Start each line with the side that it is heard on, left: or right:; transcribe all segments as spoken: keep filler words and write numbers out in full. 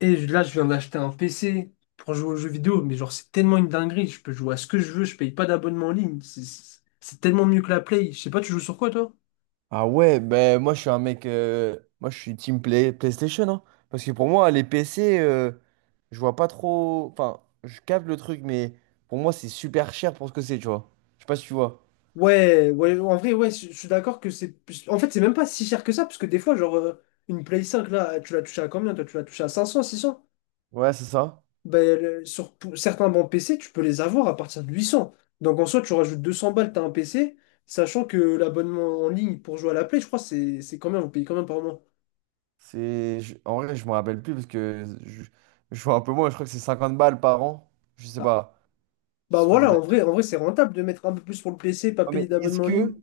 left: Et je- là, je viens d'acheter un P C pour jouer aux jeux vidéo, mais genre, c'est tellement une dinguerie. Je peux jouer à ce que je veux, je paye pas d'abonnement en ligne. C'est c'est- c'est tellement mieux que la Play. Je sais pas, tu joues sur quoi, toi?
right: Ah ouais, ben moi je suis un mec, euh, moi je suis team play, PlayStation, hein. Parce que pour moi les P C, euh, je vois pas trop, enfin je capte le truc, mais pour moi c'est super cher pour ce que c'est, tu vois. Je sais pas si tu vois.
left: Ouais, ouais, en vrai, ouais, je je suis d'accord que c'est plus- en fait, c'est même pas si cher que ça, parce que des fois, genre, euh, une Play cinq, là, tu l'as touché à combien? Toi, tu l'as touché à cinq cents, six cents?
right: Ouais, c'est ça.
left: Ben, le- sur p- certains bons P C, tu peux les avoir à partir de huit cents. Donc, en soi, tu rajoutes deux cents balles, t'as un P C, sachant que l'abonnement en ligne pour jouer à la Play, je crois, c'est c'est combien? Vous payez combien par mois?
right: C'est, je- en vrai je me rappelle plus parce que je, je vois un peu moins, je crois que c'est cinquante balles par an, je sais pas. Je
left: Bah
right: se foutais de
left: voilà,
right: la.
left: en vrai, en vrai, c'est rentable de mettre un peu plus pour le P C, pas
right: Ouais,
left: payer
right: mais est-ce
left: d'abonnement en ligne.
right: que,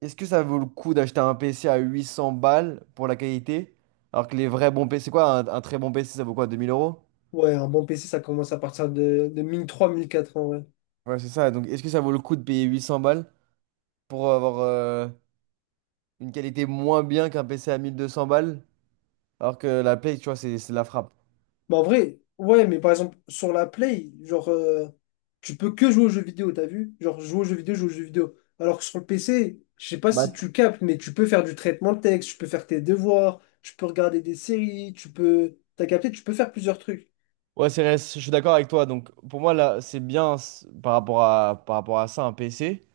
right: est-ce que ça vaut le coup d'acheter un P C à huit cents balles pour la qualité, alors que les vrais bons P C, c'est quoi un, un très bon P C, ça vaut quoi, deux mille euros?
left: Ouais, un bon P C, ça commence à partir de, de mille trois mille quatre en vrai.
right: Ouais, c'est ça. Donc, est-ce que ça vaut le coup de payer huit cents balles pour avoir euh, une qualité moins bien qu'un P C à mille deux cents balles, alors que la Play, tu vois, c'est c'est la frappe.
left: Bah en vrai, ouais, mais par exemple, sur la Play, genre, euh, tu peux que jouer aux jeux vidéo, t'as vu? Genre, jouer aux jeux vidéo, jouer aux jeux vidéo. Alors que sur le P C, je sais pas si
right: Bah,
left: tu captes, mais tu peux faire du traitement de texte, tu peux faire tes devoirs, tu peux regarder des séries, tu peux, t'as capté, tu peux faire plusieurs trucs.
right: ouais, c'est vrai, je suis d'accord avec toi. Donc, pour moi, là, c'est bien c- par rapport à, par rapport à ça, un P C.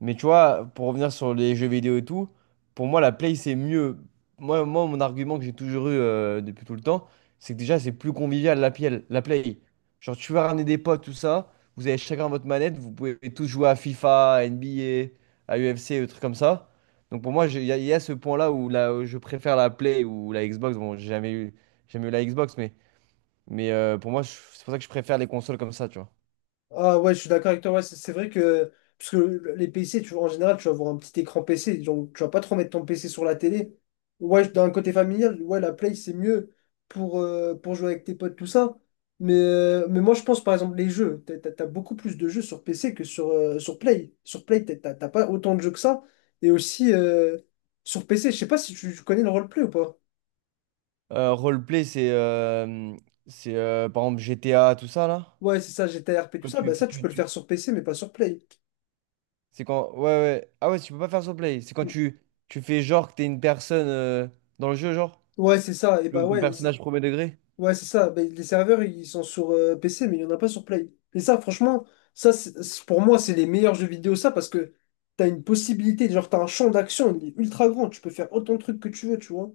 right: Mais tu vois, pour revenir sur les jeux vidéo et tout, pour moi, la Play, c'est mieux. Moi, moi, mon argument que j'ai toujours eu euh, depuis tout le temps, c'est que déjà, c'est plus convivial la, play, la Play. Genre, tu vas ramener des potes, tout ça, vous avez chacun votre manette, vous pouvez tous jouer à FIFA, à N B A, à U F C, des trucs comme ça. Donc, pour moi, je- il y, a il y a ce point-là où, la- où je préfère la Play ou la Xbox. Bon, j'ai jamais eu, j'ai jamais eu la Xbox, mais, mais euh, pour moi, je- c'est pour ça que je préfère les consoles comme ça, tu vois.
left: Ah ouais, je suis d'accord avec toi. Ouais, c'est c'est vrai que parce que le- les P C, tu, en général, tu vas avoir un petit écran P C, donc tu vas pas trop mettre ton P C sur la télé. Ouais, je- d'un côté familial, ouais, la Play, c'est mieux pour, euh, pour jouer avec tes potes, tout ça. Mais, euh, mais moi, je pense, par exemple, les jeux. T'as, t'as- t'as beaucoup plus de jeux sur P C que sur, euh, sur Play. Sur Play, t'as t'as- t'as pas autant de jeux que ça. Et aussi, euh, sur P C, je sais pas si tu, tu connais le roleplay ou pas.
right: Euh, roleplay, c'est euh, c'est euh, par exemple G T A, tout ça là.
left: Ouais, c'est ça, G T A R P, tout
right: Quand
left: ça.
right: tu,
left: Bah ça, tu
right: tu-
left: peux le
right: tu-
left: faire sur P C, mais pas sur Play.
right: C'est quand, ouais ouais, ah ouais, tu peux pas faire roleplay. C'est quand
left: Hmm.
right: tu tu fais genre que t'es une personne euh, dans le jeu, genre.
left: Ouais, c'est ça. Et bah
right: Le- ton
left: ouais.
right: personnage premier degré.
left: Ouais, c'est ça. Ben, les serveurs, ils sont sur euh, P C, mais il n'y en a pas sur Play. Et ça, franchement, ça, c'est- c'est- pour moi, c'est les meilleurs jeux vidéo, ça, parce que t'as une possibilité, genre, t'as un champ d'action, il est ultra grand, tu peux faire autant de trucs que tu veux, tu vois.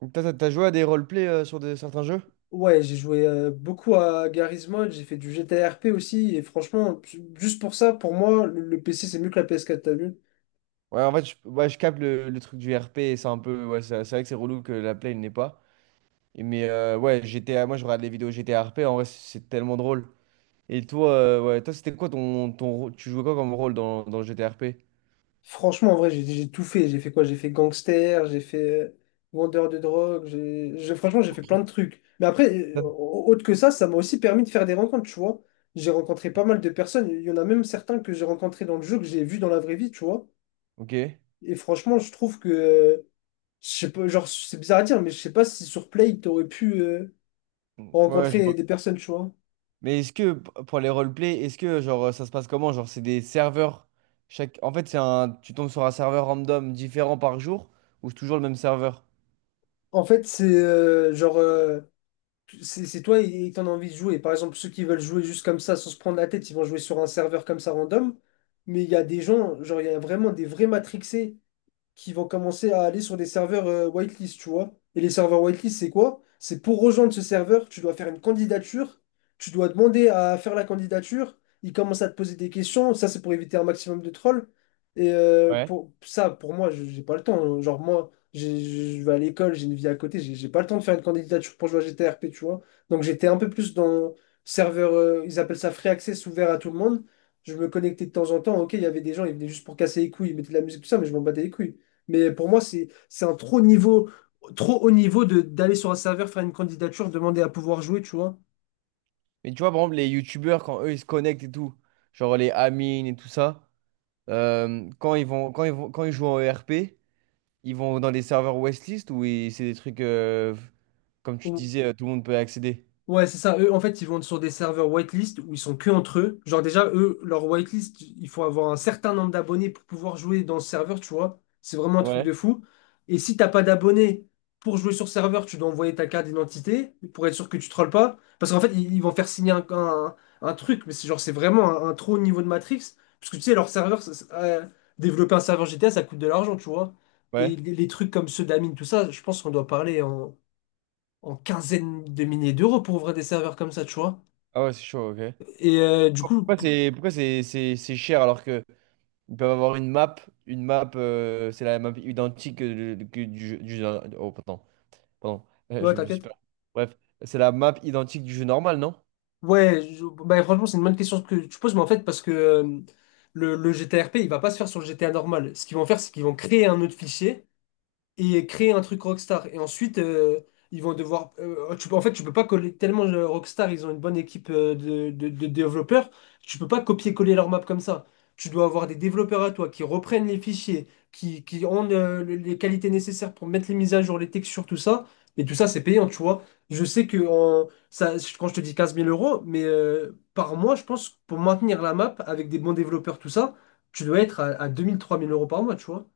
right: Donc t'as t'as- t'as joué à des roleplay euh, sur de, certains jeux?
left: Ouais, j'ai joué euh, beaucoup à Garry's Mod, j'ai fait du G T A R P aussi, et franchement, ju- juste pour ça, pour moi, le, le P C, c'est mieux que la P S quatre, t'as vu?
right: Ouais, en fait je, ouais, je capte le, le truc du R P, et c'est un peu, ouais, c'est c'est vrai que c'est relou que la play n'est pas. Et mais euh, ouais, G T A, moi je regarde les vidéos G T A R P, en vrai c'est tellement drôle. Et toi, euh, ouais, toi c'était quoi ton ton rô- tu jouais quoi comme rôle dans dans le G T A R P?
left: Franchement, en vrai, j'ai j'ai tout fait. J'ai fait quoi? J'ai fait gangster, j'ai fait euh, vendeur de drogue, j'ai, j'ai- franchement, j'ai fait plein de trucs. Mais après, euh,
right: Ça.
left: au- autre que ça, ça m'a aussi permis de faire des rencontres, tu vois. J'ai rencontré pas mal de personnes. Il y en a même certains que j'ai rencontrés dans le jeu, que j'ai vus dans la vraie vie, tu vois.
right: Ok.
left: Et franchement, je trouve que, euh, je sais pas, genre, c'est bizarre à dire, mais je sais pas si sur Play, t'aurais pu euh,
right: Ouais, je
left: rencontrer
right: vois.
left: des personnes, tu vois.
right: Mais est-ce que p- pour les roleplay, est-ce que, genre, ça se passe comment? Genre c'est des serveurs, chaque en fait c'est un, tu tombes sur un serveur random différent par jour, ou c'est toujours le même serveur?
left: En fait, c'est euh, genre. euh, C'est c'est toi et t'en as envie de jouer. Par exemple, ceux qui veulent jouer juste comme ça, sans se prendre la tête, ils vont jouer sur un serveur comme ça random. Mais il y a des gens, genre il y a vraiment des vrais matrixés qui vont commencer à aller sur des serveurs euh, whitelist, tu vois. Et les serveurs whitelist, c'est quoi? C'est pour rejoindre ce serveur, tu dois faire une candidature, tu dois demander à faire la candidature, ils commencent à te poser des questions, ça c'est pour éviter un maximum de trolls. Et euh,
right: Ouais.
left: pour ça, pour moi, je- j'ai pas le temps, hein. Genre moi, j'ai- je vais à l'école, j'ai une vie à côté, j'ai j'ai pas le temps de faire une candidature pour jouer à G T R P, tu vois. Donc j'étais un peu plus dans serveur, euh, ils appellent ça free access, ouvert à tout le monde. Je me connectais de temps en temps, ok, il y avait des gens, ils venaient juste pour casser les couilles, ils mettaient de la musique, tout ça, mais je m'en battais les couilles. Mais pour moi, c'est c'est un trop niveau, trop haut niveau de d'aller sur un serveur, faire une candidature, demander à pouvoir jouer, tu vois.
right: Mais tu vois par exemple les youtubeurs, quand eux ils se connectent et tout, genre les Amine et tout ça, euh, quand ils vont quand ils vont quand ils jouent en E R p, ils vont dans des serveurs Westlist, ou ils- c'est des trucs, euh, comme tu disais, euh, tout le monde peut accéder.
left: Ouais, c'est ça. Eux, en fait, ils vont sur des serveurs whitelist où ils sont que entre eux. Genre, déjà, eux, leur whitelist, il faut avoir un certain nombre d'abonnés pour pouvoir jouer dans ce serveur, tu vois. C'est vraiment un truc de
right: Ouais.
left: fou. Et si t'as pas d'abonnés pour jouer sur serveur, tu dois envoyer ta carte d'identité pour être sûr que tu trolles pas. Parce qu'en fait, ils, ils vont faire signer un, un- un truc, mais c'est genre, c'est vraiment un, un trop haut niveau de Matrix. Parce que tu sais, leur serveur, ça- ça- euh, développer un serveur G T A, ça coûte de l'argent, tu vois. Et
right: Ouais.
left: les, les trucs comme ceux d'Amine, tout ça, je pense qu'on doit parler en en quinzaine de milliers d'euros pour ouvrir des serveurs comme ça, tu vois.
right: Ah ouais, c'est chaud, OK.
left: Et euh, du coup,
right: Pourquoi
left: p-
right: c'est pourquoi c'est c'est c'est cher, alors que ils peuvent avoir une map, une map, euh, c'est la map identique que, que du jeu, du jeu- Oh, pardon, pardon, euh,
left: ouais,
right: je me suis
left: t'inquiète.
right: pas. Bref, c'est la map identique du jeu normal, non?
left: Ouais, je- bah, franchement, c'est une bonne question que tu poses, mais en fait, parce que euh, le, le G T R P, il va pas se faire sur le G T A normal. Ce qu'ils vont faire, c'est qu'ils vont créer un autre fichier et créer un truc Rockstar. Et ensuite, euh, ils vont devoir, euh, tu peux, en fait, tu peux pas coller tellement euh, Rockstar, ils ont une bonne équipe euh, de, de- de développeurs. Tu peux pas copier-coller leur map comme ça. Tu dois avoir des développeurs à toi qui reprennent les fichiers, qui, qui ont euh, le- les qualités nécessaires pour mettre les mises à jour, les textures, tout ça. Et tout ça, c'est payant, tu vois. Je sais que en- ça, quand je te dis quinze mille euros, mais euh, par mois, je pense, pour maintenir la map avec des bons développeurs, tout ça, tu dois être à, à deux mille, trois mille euros par mois, tu vois.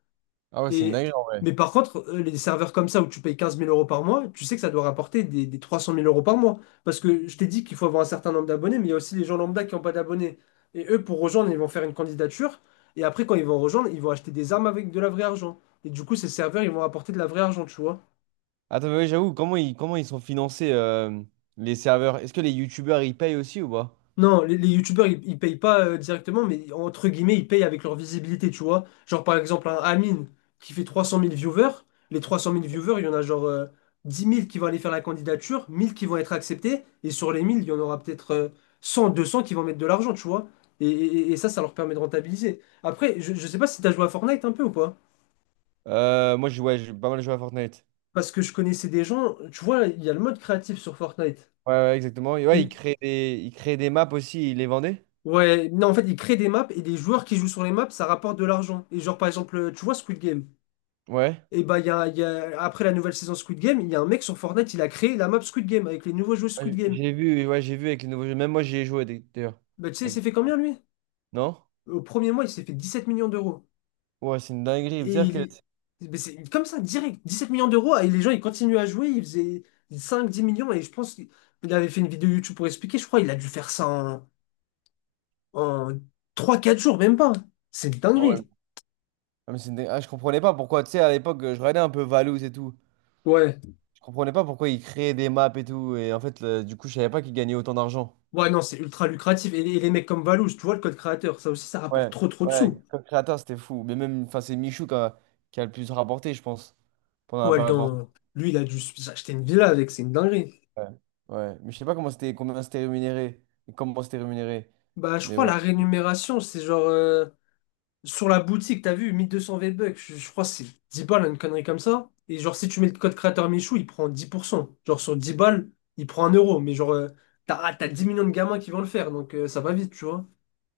right: Ah ouais, c'est une
left: Et,
right: dinguerie en vrai.
left: mais par contre, euh, les serveurs comme ça où tu payes quinze mille euros par mois, tu sais que ça doit rapporter des, des trois cent mille euros par mois. Parce que je t'ai dit qu'il faut avoir un certain nombre d'abonnés, mais il y a aussi les gens lambda qui n'ont pas d'abonnés. Et eux, pour rejoindre, ils vont faire une candidature. Et après, quand ils vont rejoindre, ils vont acheter des armes avec de la vraie argent. Et du coup, ces serveurs, ils vont apporter de la vraie argent, tu vois.
right: Attends, mais ouais, j'avoue, comment ils, comment ils sont financés, euh, les serveurs? Est-ce que les youtubeurs, ils payent aussi ou pas?
left: Non, les, les youtubeurs, ils, ils payent pas euh, directement, mais entre guillemets, ils payent avec leur visibilité, tu vois. Genre, par exemple, un Amine qui fait trois cent mille viewers, les trois cent mille viewers, il y en a genre euh, dix mille qui vont aller faire la candidature, mille qui vont être acceptés, et sur les mille, il y en aura peut-être euh, cent, deux cents qui vont mettre de l'argent, tu vois. Et, et- et ça, ça leur permet de rentabiliser. Après, je, je sais pas si t'as joué à Fortnite un peu ou pas,
right: Euh, moi, je, ouais, j'ai pas mal joué à Fortnite.
left: parce que je connaissais des gens, tu vois, il y a le mode créatif sur Fortnite.
right: Ouais, ouais, exactement. Et ouais, ils
left: Et
right: créent des, ils créaient des maps aussi, ils les vendaient.
left: ouais, non, en fait, ils créent des maps et des joueurs qui jouent sur les maps, ça rapporte de l'argent. Et genre, par exemple, euh, tu vois Squid Game.
right: Ouais.
left: Et bah, il y a, il y a- après la nouvelle saison Squid Game, il y a un mec sur Fortnite, il a créé la map Squid Game avec les nouveaux joueurs Squid
right: Ouais,
left: Game.
right: J'ai vu, ouais, j'ai vu avec les nouveaux jeux. Même moi, j'y ai joué d'ailleurs.
left: Bah, tu sais, il s'est
right: Avec-
left: fait combien lui?
right: Non?
left: Au premier mois, il s'est fait dix sept millions d'euros.
right: Ouais, c'est une dinguerie.
left: Et
right: C'est-à-dire
left: il-
right: que.
left: mais c'est comme ça, direct, dix sept millions d'euros. Et les gens, ils continuent à jouer, ils faisaient cinq dix millions. Et je pense qu'il il avait fait une vidéo YouTube pour expliquer, je crois, il a dû faire ça en, en trois quatre jours, même pas. C'est une
right: Ah ouais,
left: dinguerie.
right: Ah, mais c'est une dé- ah, je comprenais pas pourquoi, tu sais, à l'époque, je regardais un peu Valouz et tout.
left: Ouais.
right: Je comprenais pas pourquoi ils créaient des maps et tout. Et en fait, le- du coup, je savais pas qu'ils gagnaient autant d'argent.
left: Ouais, non, c'est ultra lucratif. Et, les et les mecs comme Valouz, tu vois, le code créateur, ça aussi, ça rapporte
right: Ouais,
left: trop trop de
right: ouais,
left: sous.
right: comme créateur, c'était fou. Mais même, enfin, c'est Michou qui a, qui a le plus rapporté, je pense, pendant la
left: Ouais.
right: période Fortnite.
left: dans... Lui, il a dû acheter une villa avec, c'est une dinguerie.
right: Ouais, ouais. Mais je sais pas comment c'était, combien c'était rémunéré. Et comment c'était rémunéré.
left: Bah, je
right: Mais
left: crois
right: bon.
left: la rémunération, c'est genre, euh, sur la boutique, t'as vu, mille deux cents V-Bucks, je, je crois que c'est dix balles, une connerie comme ça. Et genre, si tu mets le code créateur Michou, il prend dix pour cent. Genre, sur dix balles, il prend un euro. Mais genre, euh, t'as, ah, t'as dix millions de gamins qui vont le faire, donc euh, ça va vite, tu vois.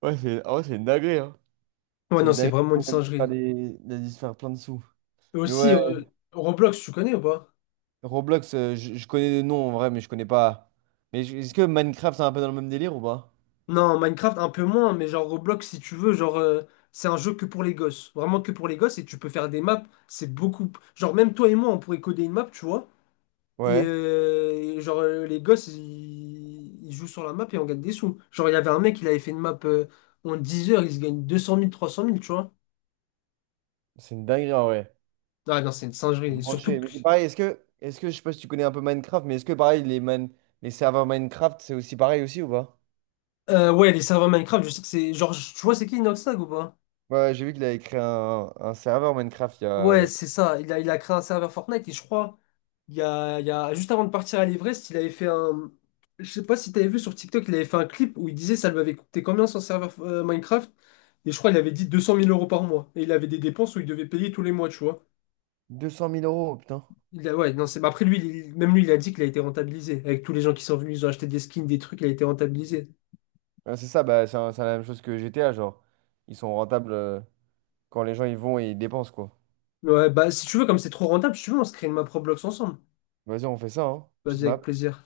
right: Ouais, c'est, ah ouais, c'est une dinguerie, hein.
left: Ouais,
right: C'est
left: non,
right: une
left: c'est
right: dinguerie.
left: vraiment une
right: Il a dû se faire
left: singerie.
right: des- il a dû se faire plein de sous.
left: Et
right: Mais
left: aussi,
right: ouais,
left: euh, Roblox, tu connais ou pas?
right: Roblox, euh, je, je connais des noms en vrai, mais je connais pas. Mais je- est-ce que Minecraft, c'est un peu dans le même délire ou pas?
left: Non, Minecraft un peu moins, mais genre Roblox si tu veux, genre euh, c'est un jeu que pour les gosses, vraiment que pour les gosses, et tu peux faire des maps, c'est beaucoup. Genre même toi et moi on pourrait coder une map, tu vois, et,
right: Ouais,
left: euh, et genre euh, les gosses ils... ils jouent sur la map et on gagne des sous. Genre il y avait un mec, il avait fait une map euh, en dix heures, il se gagne deux cent mille, trois cent mille, tu vois.
right: c'est une dinguerie en vrai.
left: Ah non, c'est une
right: Faut se
left: singerie, surtout
right: brancher.
left: que
right: Mais c'est pareil, est-ce que, est-ce que, je sais pas si tu connais un peu Minecraft, mais est-ce que pareil, les, man- les serveurs Minecraft, c'est aussi pareil aussi ou pas?
left: euh, ouais, les serveurs Minecraft, je sais que c'est, genre tu vois c'est qui Inoxtag ou pas?
right: Ouais, ouais, j'ai vu qu'il avait créé un, un serveur Minecraft il y a, il y
left: Ouais,
right: a
left: c'est ça. Il a, il a créé un serveur Fortnite et je crois, il y a, il y a, juste avant de partir à l'Everest, il avait fait un. Je sais pas si t'avais vu sur TikTok, il avait fait un clip où il disait ça lui avait coûté combien son serveur euh, Minecraft. Et je crois il avait dit deux cent mille euros par mois. Et il avait des dépenses où il devait payer tous les mois, tu vois.
right: deux cent mille euros, putain.
left: Il a, ouais, non, c'est, bah après lui, il- même lui, il a dit qu'il a été rentabilisé. Avec tous les gens qui sont venus, ils ont acheté des skins, des trucs, il a été rentabilisé.
right: Ouais, c'est ça, bah, c'est un- c'est la même chose que G T A, genre. Ils sont rentables euh, quand les gens ils vont et ils dépensent, quoi.
left: Ouais, bah si tu veux, comme c'est trop rentable, si tu veux, on se crée une map Roblox ensemble.
right: Vas-y, on fait ça, hein. Petite
left: Vas-y, avec
right: map.
left: plaisir.